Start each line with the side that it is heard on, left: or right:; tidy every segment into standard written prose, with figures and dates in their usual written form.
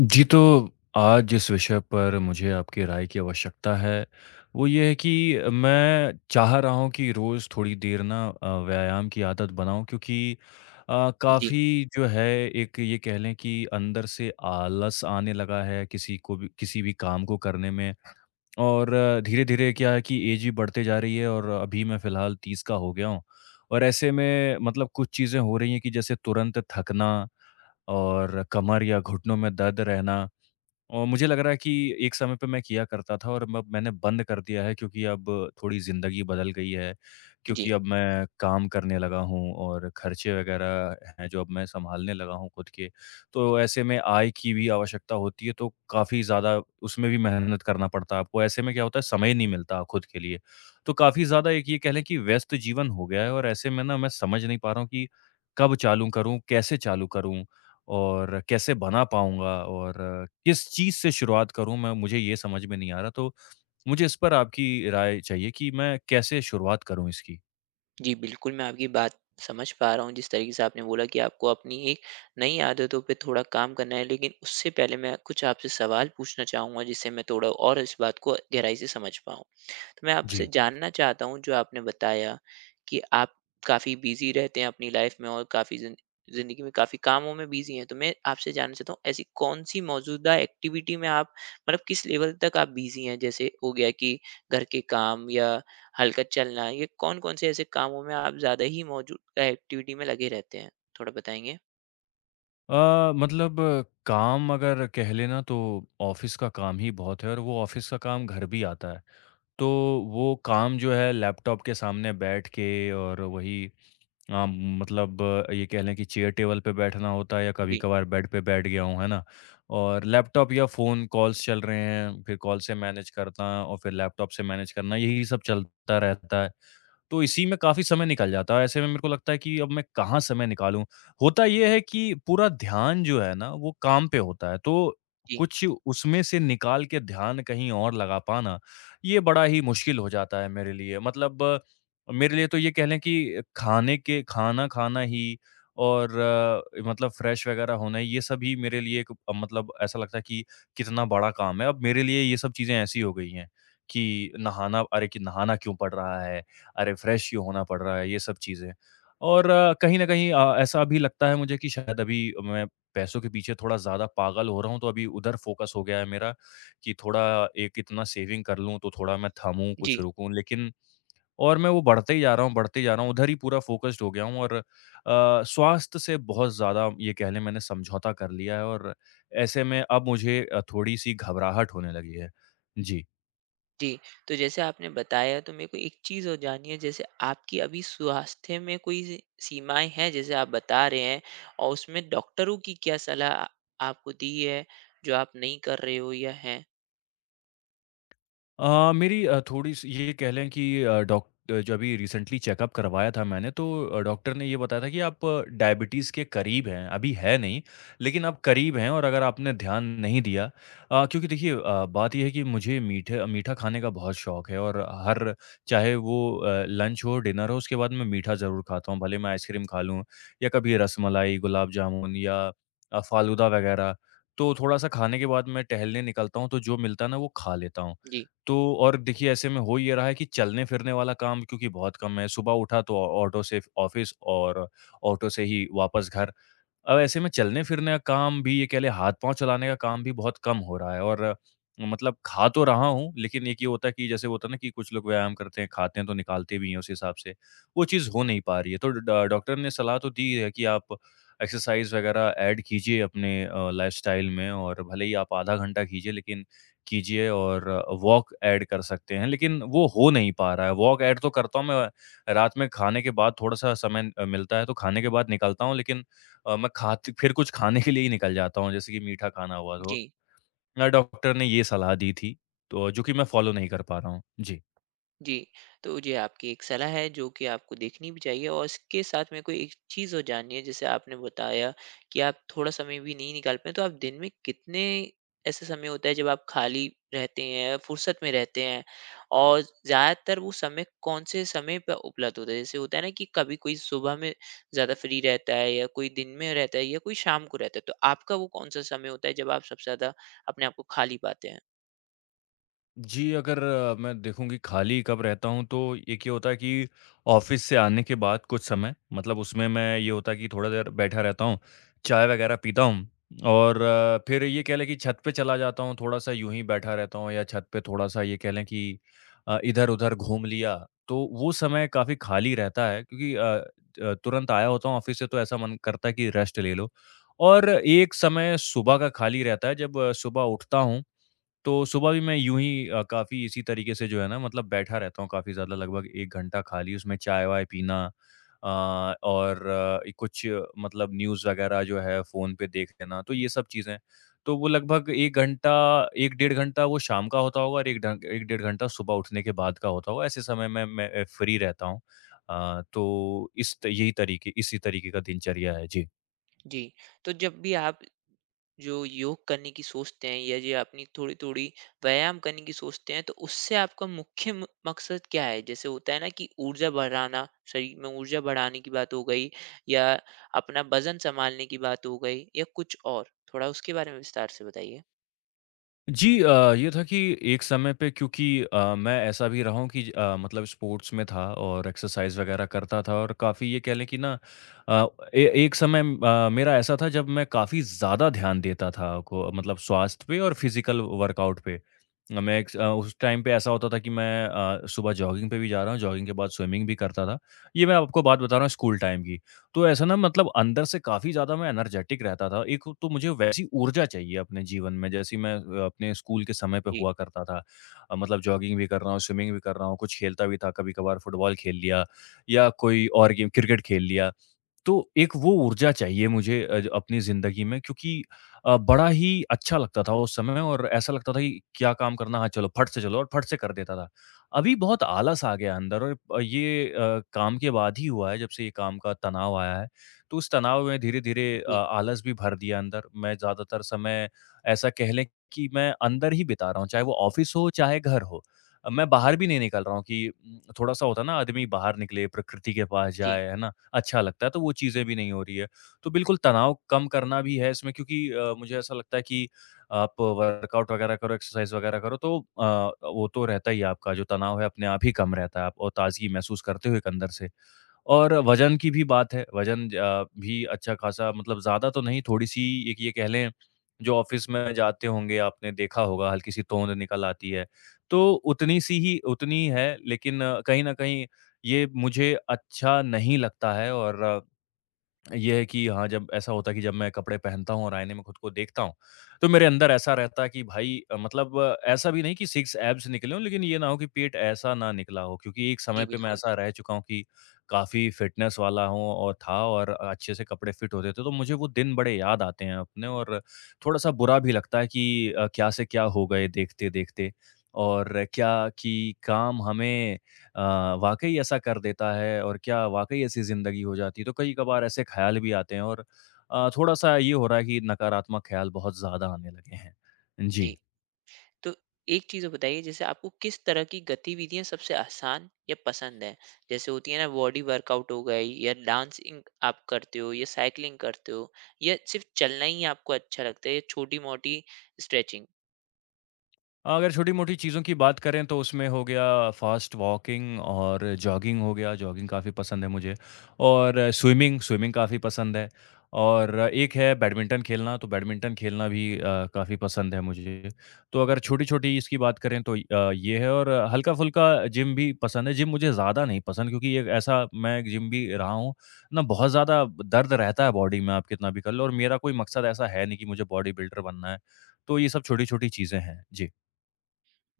left: जी, तो आज जिस विषय पर मुझे आपकी राय की आवश्यकता है, वो ये है कि मैं चाह रहा हूँ कि रोज़ थोड़ी देर ना व्यायाम की आदत बनाऊँ क्योंकि
right: जी,
left: काफ़ी जो है एक ये कह लें कि अंदर से आलस आने लगा है किसी को भी किसी भी काम को करने में। और धीरे-धीरे क्या है कि ऐज भी बढ़ते जा रही है और अभी मैं फ़िलहाल 30 का हो गया हूँ। और ऐसे में मतलब कुछ चीज़ें हो रही हैं कि जैसे तुरंत थकना और कमर या घुटनों में दर्द रहना। और मुझे लग रहा है कि एक समय पे मैं किया करता था और अब मैंने बंद कर दिया है, क्योंकि अब थोड़ी ज़िंदगी बदल गई है,
right: जी।
left: क्योंकि अब मैं काम करने लगा हूँ और खर्चे वगैरह हैं जो अब मैं सँभालने लगा हूँ खुद के। तो ऐसे में आय की भी आवश्यकता होती है, तो काफ़ी ज़्यादा उसमें भी मेहनत करना पड़ता है आपको। ऐसे में क्या होता है समय ही नहीं मिलता खुद के लिए। तो काफ़ी ज़्यादा एक ये कह लें कि व्यस्त जीवन हो गया है और ऐसे में ना मैं समझ नहीं पा रहा हूँ कि कब चालू करूँ, कैसे चालू करूँ? और कैसे बना पाऊँगा और किस चीज़ से शुरुआत करूँ मैं मुझे ये समझ में नहीं आ रहा, तो मुझे इस पर आपकी राय चाहिए कि मैं कैसे शुरुआत करूँ इसकी?
right: जी, बिल्कुल, मैं आपकी बात समझ पा रहा हूँ, जिस तरीके से आपने बोला कि आपको अपनी एक नई आदतों पे थोड़ा काम करना है, लेकिन उससे पहले मैं कुछ आपसे सवाल पूछना चाहूँगा, जिससे मैं थोड़ा और इस बात को गहराई से समझ पाऊँ। तो मैं आपसे
left: जी।
right: जानना चाहता हूँ, जो आपने बताया कि आप काफ़ी बिज़ी रहते हैं अपनी लाइफ़ में और काफ़ी ज़िन ज़िंदगी में काफ़ी कामों में बिज़ी हैं। तो मैं आपसे जानना चाहता हूँ, ऐसी कौन-सी मौजूदा एक्टिविटी में आप मतलब किस लेवल तक आप बिज़ी हैं? जैसे हो गया कि घर के काम या हल्का चलना, ये कौन-कौन से ऐसे कामों में आप ज़्यादा ही मौजूदा एक्टिविटी में लगे रहते हैं? थोड़ा बताएँगे?
left: मतलब काम अगर कह लेना तो ऑफ़िस का काम ही बहुत है और वो ऑफ़िस का काम घर भी आता है। तो वो काम जो है लैपटॉप के सामने बैठ के और वही हाँ, मतलब ये कह लें कि चेयर टेबल पे बैठना होता है या
right: जी,
left: कभी-कभार बेड पे बैठ गया हूँ, है ना? और लैपटॉप या फ़ोन कॉल्स चल रहे हैं, फिर कॉल से मैनेज करना और फिर लैपटॉप से मैनेज करना, यही सब चलता रहता है। तो इसी में काफ़ी समय निकल जाता है, ऐसे में मेरे को लगता है कि अब मैं कहाँ समय निकालूँ? होता ये है कि पूरा ध्यान जो है ना, वो काम पे होता है, तो
right: जी,
left: कुछ उसमें से निकाल के ध्यान कहीं और लगा पाना, ये बड़ा ही मुश्किल हो जाता है मेरे लिए। मतलब मेरे लिए तो ये कह लें कि खाने के खाना खाना ही और मतलब फ्रेश वगैरह होना ये सब ही मेरे लिए एक मतलब ऐसा लगता है कि कितना बड़ा काम है। अब मेरे लिए ये सब चीज़ें ऐसी हो गई हैं कि नहाना अरे! कि नहाना क्यों पड़ रहा है? अरे! फ्रेश क्यों होना पड़ रहा है? ये सब चीज़ें। और कहीं न कहीं ऐसा भी लगता है मुझे कि शायद अभी मैं पैसों के पीछे थोड़ा ज़्यादा पागल हो रहा हूँ, तो अभी उधर फ़ोकस हो गया है मेरा कि थोड़ा एक इतना सेविंग कर लूँ, तो थोड़ा मैं थमूँ, कुछ
right: जी।
left: रुकूँ। लेकिन और मैं वो बढ़ते ही जा रहा हूँ, बढ़ते ही जा रहा हूँ, उधर ही पूरा फ़ोकस्ड हो गया हूँ और स्वास्थ्य से बहुत ज़्यादा ये कह लें मैंने समझौता कर लिया है और ऐसे में अब मुझे थोड़ी-सी घबराहट होने लगी है। जी।
right: जी, तो जैसे आपने बताया तो मेरे को एक चीज़ और जाननी है, जैसे आपकी अभी स्वास्थ्य में कोई सी सीमाएँ हैं जैसे आप बता रहे हैं, और उसमें डॉक्टरों की क्या सलाह आपको दी है, जो आप नहीं कर रहे हो या हैं?
left: मेरी थोड़ी-सी ये कह लें कि डॉक जो अभी रिसेंटली चेकअप करवाया था मैंने तो डॉक्टर ने ये बताया था कि आप डायबिटीज़ के करीब हैं, अभी है नहीं, लेकिन आप करीब हैं और अगर आपने ध्यान नहीं दिया। क्योंकि देखिए बात ये है कि मुझे मीठे मीठा खाने का बहुत शौक है और हर चाहे वो लंच हो, डिनर हो, उसके बाद मैं मीठा ज़रूर खाता हूँ। भले मैं आइसक्रीम खा लूँ या कभी रसमलाई, गुलाब जामुन या फ़ालूदा वगैरह। तो थोड़ा-सा खाने के बाद मैं टहलने निकलता हूँ, तो जो मिलता है ना वो खा लेता हूँ।
right: जी,
left: तो और देखिए ऐसे में हो ये रहा है कि चलने-फिरने वाला काम क्योंकि बहुत कम है, सुबह उठा तो ऑ ऑटो से ऑफ़िस और ऑटो से ही वापस घर। अब ऐसे में चलने फिरने का काम भी ये कह लें हाथ-पाँव चलाने का काम भी बहुत कम हो रहा है और मतलब खा तो रहा हूँ, लेकिन एक ये होता है कि जैसे होता है ना कि कुछ लोग व्यायाम करते हैं, खाते हैं तो निकालते भी हैं उस हिसाब से, वो चीज़ हो नहीं पा रही है। तो ड डॉक्टर ने सलाह तो दी है कि आप एक्सरसाइज़ वगैरह ऐड कीजिए अपने लाइफ़स्टाइल में और भले ही आप आधा घंटा कीजिए लेकिन कीजिए और वॉक ऐड कर सकते हैं, लेकिन वो हो नहीं पा रहा है। वॉक ऐड तो करता हूँ मैं, रात में खाने के बाद थोड़ा-सा समय मिलता है तो खाने के बाद निकलता हूँ लेकिन मैं खाते फिर कुछ खाने के लिए ही निकल जाता हूँ, जैसे कि मीठा खाना हुआ तो।
right: जी।
left: डॉक्टर ने ये सलाह दी थी, तो जो कि मैं फ़ॉलो नहीं कर पा रहा हूँ। जी।
right: जी, तो जी आपकी एक सलाह है जो कि आपको देखनी भी चाहिए, और इसके साथ मेरे को एक चीज़ और जाननी है। जैसे आपने बताया कि आप थोड़ा समय भी नहीं निकाल पाए, तो आप दिन में कितने ऐसे समय होता है जब आप खाली रहते हैं, फुर्सत में रहते हैं? और ज़्यादातर वो समय कौन-से समय पे उपलब्ध होता है? जैसे होता है ना कि कभी कोई सुबह में ज़्यादा फ्री रहता है या कोई दिन में रहता है या कोई शाम को रहता है, तो आपका वो कौन-सा समय होता है जब आप सबसे ज़्यादा अपने आप को खाली पाते हैं?
left: जी, अगर मैं देखूँ कि खाली कब रहता हूँ तो एक ये क्या होता है कि ऑफ़िस से आने के बाद कुछ समय मतलब उसमें मैं ये होता है कि थोड़ा देर बैठा रहता हूँ, चाय वग़ैरह पीता हूँ और फिर ये कह लें कि छत पे चला जाता हूँ, थोड़ा-सा यूँ ही बैठा रहता हूँ या छत पे थोड़ा-सा ये कह लें कि इधर-उधर घूम लिया, तो वो समय काफ़ी खाली रहता है क्योंकि तुरंत आया होता हूँ ऑफ़िस से तो ऐसा मन करता है कि रेस्ट ले लो और एक समय सुबह का खाली रहता है जब सुबह उठता हूँ तो सुबह भी मैं यूँ ही काफ़ी इसी तरीके से जो है ना मतलब बैठा रहता हूँ काफ़ी ज़्यादा लगभग 1 घंटा खाली उसमें चाय-वाय पीना अ, और ए कुछ मतलब न्यूज़ वगैरह जो है फ़ोन पे देख लेना, तो ये सब चीज़ें। तो वो लगभग 1 घंटा 1 डेढ़ घंटा वो शाम का होता होगा और 1 डेढ़ घंटा सुबह उठने के बाद का होता होगा, ऐसे समय में मैं फ्री रहता हूँ। तो इस त यही तरीके इसी तरीके का दिनचर्या है। जी।
right: जी, तो जब भी आप जो योग करने की सोचते हैं या जो अपनी थोड़ी थोड़ी व्यायाम करने की सोचते हैं, तो उससे आपका मुख्य मकसद क्या है? जैसे होता है ना कि ऊर्जा बढ़ाना, शरीर में ऊर्जा बढ़ाने की बात हो गई, या अपना वजन संभालने की बात हो गई, या कुछ और। थोड़ा उसके बारे में विस्तार से बताइए।
left: जी ये था कि एक समय पे क्योंकि मैं ऐसा भी रहा हूँ कि मतलब स्पोर्ट्स में था और एक्सरसाइज वगैरह करता था और काफ़ी ये कह लें कि ना अ, एक समय मेरा ऐसा था जब मैं काफ़ी ज़्यादा ध्यान देता था को मतलब स्वास्थ्य पे और फिजिकल वर्कआउट पे। मैं उस टाइम पे ऐसा होता था कि मैं सुबह जॉगिंग पे भी जा रहा हूँ, जॉगिंग के बाद स्विमिंग भी करता था। ये मैं आपको बात बता रहा हूँ स्कूल टाइम की। तो ऐसा ना मतलब अंदर से काफ़ी ज़्यादा मैं एनर्जेटिक रहता था। एक तो मुझे वैसी ऊर्जा चाहिए अपने जीवन में जैसी मैं अपने स्कूल के समय पे
right: जी,
left: हुआ करता था। मतलब जॉगिंग भी कर रहा हूँ, स्विमिंग भी कर रहा हूँ, कुछ खेलता भी था, कभी-कभार फुटबॉल खेल लिया या कोई और गेम क्रिकेट खेल लिया। तो एक वो ऊर्जा चाहिए मुझे अपनी ज़िंदगी में क्योंकि बड़ा ही अच्छा लगता था उस समय और ऐसा लगता था कि क्या काम करना है चलो फट से चलो और फट से कर देता था। अभी बहुत आलस आ गया अंदर और काम के बाद ही हुआ है जब से ये काम का तनाव आया है। तो उस तनाव में धीरे-धीरे
right: जी,
left: आलस भी भर दिया अंदर। मैं ज़्यादातर समय ऐसा कह लें कि मैं अंदर ही बिता रहा हूँ, चाहे वो ऑफ़िस हो चाहे घर हो। मैं बाहर भी नहीं निकल रहा हूँ कि थोड़ा-सा होता है ना आदमी बाहर निकले, प्रकृति के पास
right: जी,
left: जाए, है ना? अच्छा लगता है, तो वो चीज़ें भी नहीं हो रही है। तो बिल्कुल तनाव कम करना भी है इसमें क्योंकि मुझे ऐसा लगता है कि आप वर्कआउट वगैरह करो, एक्सरसाइज़ वगैरह करो तो वो तो रहता ही है आपका जो तनाव है अपने आप ही कम रहता है आप और ताज़गी महसूस करते हो एक अंदर से। और वज़न की भी बात है, वज़न भी अच्छा खासा मतलब ज़्यादा तो नहीं थोड़ी-सी एक ये कह लें जो ऑफ़िस में जाते होंगे आपने देखा होगा हल्की-सी तोंद निकल आती है। तो उतनी सी ही उतनी है लेकिन कहीं न कहीं ये मुझे अच्छा नहीं लगता है और ये है कि हाँ, जब ऐसा होता है कि जब मैं कपड़े पहनता हूँ और आईने में खुद को देखता हूँ, तो मेरे अंदर ऐसा रहता है कि भाई ऐसा भी नहीं कि 6 एब्स निकले हों, लेकिन ये ना हो कि पेट ऐसा ना निकला हो क्योंकि एक
right: जी,
left: समय पे मैं
right: बिल्कुल।
left: ऐसा रह चुका हूँ कि काफ़ी फ़िटनेस वाला हूँ और था और अच्छे से कपड़े फ़िट होते थे, तो मुझे वो दिन बड़े याद आते हैं अपने और थोड़ा-सा बुरा भी लगता है कि क्या से क्या हो गए देखते-देखते और क्या कि काम हमें अ, वाक़ई ऐसा कर देता है और क्या वाक़ई ऐसी ज़िंदगी हो जाती है? तो कई-कभार ऐसे ख़्याल भी आते हैं और थोड़ा-सा ये हो रहा है कि नकारात्मक ख़्याल बहुत ज़्यादा आने लगे हैं।
right: जी,
left: जी।
right: तो एक चीज़ और बताइए, जैसे आपको किस तरह की गतिविधियाँ सबसे आसान या पसंद है? जैसे होती है ना, बॉडी वर्कआउट हो गई, या डांसिंग आप करते हो, या साइकिलिंग करते हो, या सिर्फ चलना ही आपको अच्छा लगता है, या छोटी-मोटी स्ट्रेचिंग?
left: अगर छोटी-मोटी चीज़ों की बात करें तो उसमें हो गया फ़ास्ट वॉकिंग और जॉगिंग हो गया, जॉगिंग काफ़ी पसंद है मुझे और स्विमिंग, स्विमिंग काफ़ी पसंद है और एक है बैडमिंटन खेलना, तो बैडमिंटन खेलना भी काफ़ी पसंद है मुझे। तो अगर छोटी-छोटी इसकी बात करें तो ये है और हल्का-फुल्का जिम भी पसंद है। जिम मुझे ज़्यादा नहीं पसंद क्योंकि एक ऐसा मैं जिम भी रहा हूँ ना बहुत ज़्यादा दर्द रहता है बॉडी में आप कितना भी कर लो और मेरा कोई मकसद ऐसा है नहीं कि मुझे बॉडी बिल्डर बनना है। तो ये सब छोटी-छोटी चीज़ें हैं। जी।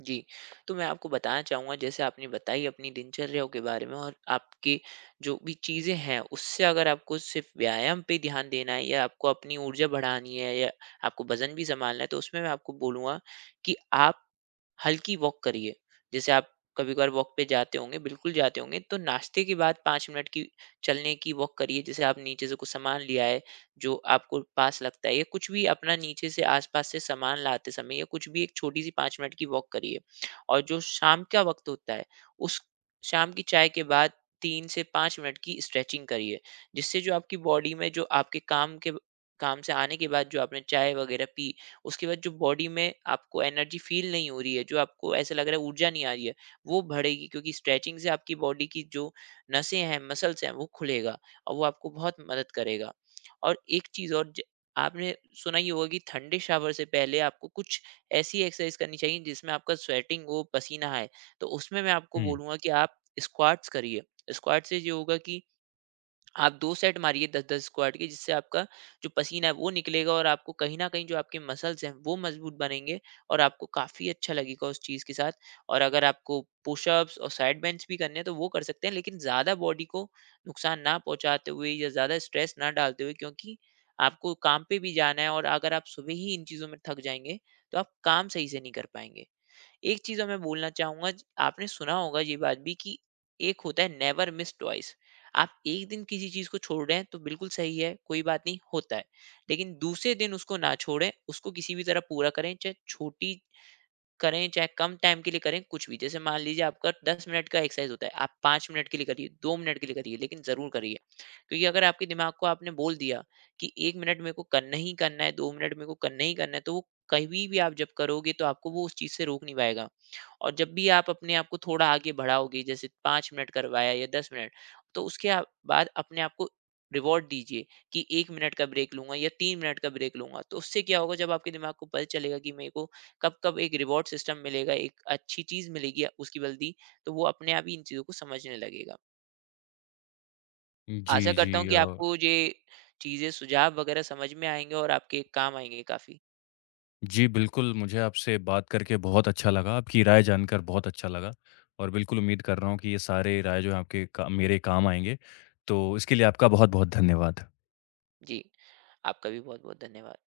right: जी, तो मैं आपको बताना चाहूँगा, जैसे आपने बताई अपनी दिनचर्याओं के बारे में, और आपकी जो भी चीज़ें हैं उससे अगर आपको सिर्फ व्यायाम पे ध्यान देना है, या आपको अपनी ऊर्जा बढ़ानी है, या आपको वज़न भी सँभालना है, तो उसमें मैं आपको बोलूँगा कि आप हल्की वॉक करिए। जैसे आप कभी कभार वॉक पे जाते होंगे, बिल्कुल जाते होंगे, तो नाश्ते के बाद पाँच मिनट की चलने की वॉक करिए। जैसे आप नीचे से कुछ सामान लिया है, जो आपको पास लगता है, या कुछ भी अपना नीचे से आसपास से सामान लाते समय, या कुछ भी, एक छोटी सी पाँच मिनट की वॉक करिए। और जो शाम का वक्त होता है, उस शाम की चाय के बाद तीन से पाँच मिनट की स्ट्रेचिंग करिए, जिससे जो आपकी बॉडी में जो आपके काम से आने के बाद जो आपने चाय वगैरह पी, उसके बाद जो बॉडी में आपको एनर्जी फील नहीं हो रही है, जो आपको ऐसा लग रहा है ऊर्जा नहीं आ रही है, वो बढ़ेगी, क्योंकि स्ट्रेचिंग से आपकी बॉडी की जो नसें हैं, मसल्स हैं, वो खुलेगा और वो आपको बहुत मदद करेगा। और एक चीज़ और, ज आपने सुना ही होगा कि ठंडे शावर से पहले आपको कुछ ऐसी एक्सरसाइज़ करनी चाहिए जिसमें आपका स्वेटिंग हो, पसीना आए। तो उसमें मैं आपको
left: हुँ।
right: बोलूँगा कि आप स्क्वाट्स करिए। स्क्वाट से ये होगा कि आप 2 सेट मारिए 10-10 स्क्वाट के, जिससे आपका जो पसीना है वो निकलेगा, और आपको कहीं न कहीं जो आपके मसल्स हैं वो मजबूत बनेंगे, और आपको काफ़ी अच्छा लगेगा उस चीज़ के साथ। और अगर आपको पुशअप्स और साइड बेंच भी करने हैं तो वो कर सकते हैं, लेकिन ज़्यादा बॉडी को नुकसान ना पहुँचाते हुए या ज़्यादा स्ट्रेस ना डालते हुए, क्योंकि आपको काम पे भी जाना है, और अगर आप सुबह ही इन चीज़ों में थक जाएँगे तो आप काम सही से नहीं कर पाएँगे। एक चीज़ और मैं बोलना चाहूँगा, आपने सुना होगा ये बात भी कि एक होता है नेवर मिस ट्वाइस। आप एक दिन किसी चीज़ को छोड़ रहे हैं तो बिल्कुल सही है, कोई बात नहीं होता है। लेकिन दूसरे दिन उसको ना छोड़ें, उसको किसी भी तरह पूरा करें, चाहे छोटी करें, चाहे कम टाइम के लिए करें, कुछ भी। जैसे मान लीजिए आपका 10 मिनट का एक्सरसाइज होता है, आप 5 मिनट के लिए करिए, 2 मिनट के लिए करिए, लेकिन ज़रूर करिए। क्योंकि अगर आपके दिमाग को आपने बोल दिया कि 1 मिनट मेरे को करना ही करना है, 2 मिनट मेरे को करना ही करना है, तो वो कभी भी आप जब करोगे तो आपको वो उस चीज़ से रोक नहीं पाएगा। और जब भी आप अपने आप को थोड़ा आगे बढ़ाओगे, जैसे 5 मिनट करवाया या 10 मिनट, तो उसके बाद अपने आप को रिवॉर्ड दीजिए कि एक मिनट का ब्रेक लूंगा या तीन मिनट का ब्रेक लूंगा। तो उससे क्या होगा, जब आपके दिमाग को पता चलेगा कि मेरे को कब-कब एक रिवॉर्ड सिस्टम मिलेगा, एक अच्छी चीज़ मिलेगी उसकी बदले, तो वो अपने आप ही इन चीज़ों को समझने लगेगा।
left: जी,
right: आशा
left: जी
right: करता हूँ कि आपको ये चीज़ें सुझाव वगैरह समझ में आएँगे और आपके काम आएँगे काफ़ी।
left: जी, बिल्कुल मुझे आपसे बात करके बहुत अच्छा लगा, आपकी राय जानकर बहुत अच्छा लगा और बिल्कुल उम्मीद कर रहा हूँ कि ये सारे राय जो हैं आपके का मेरे काम आएँगे। तो इसके लिए आपका बहुत-बहुत धन्यवाद।
right: जी, आपका भी बहुत-बहुत धन्यवाद।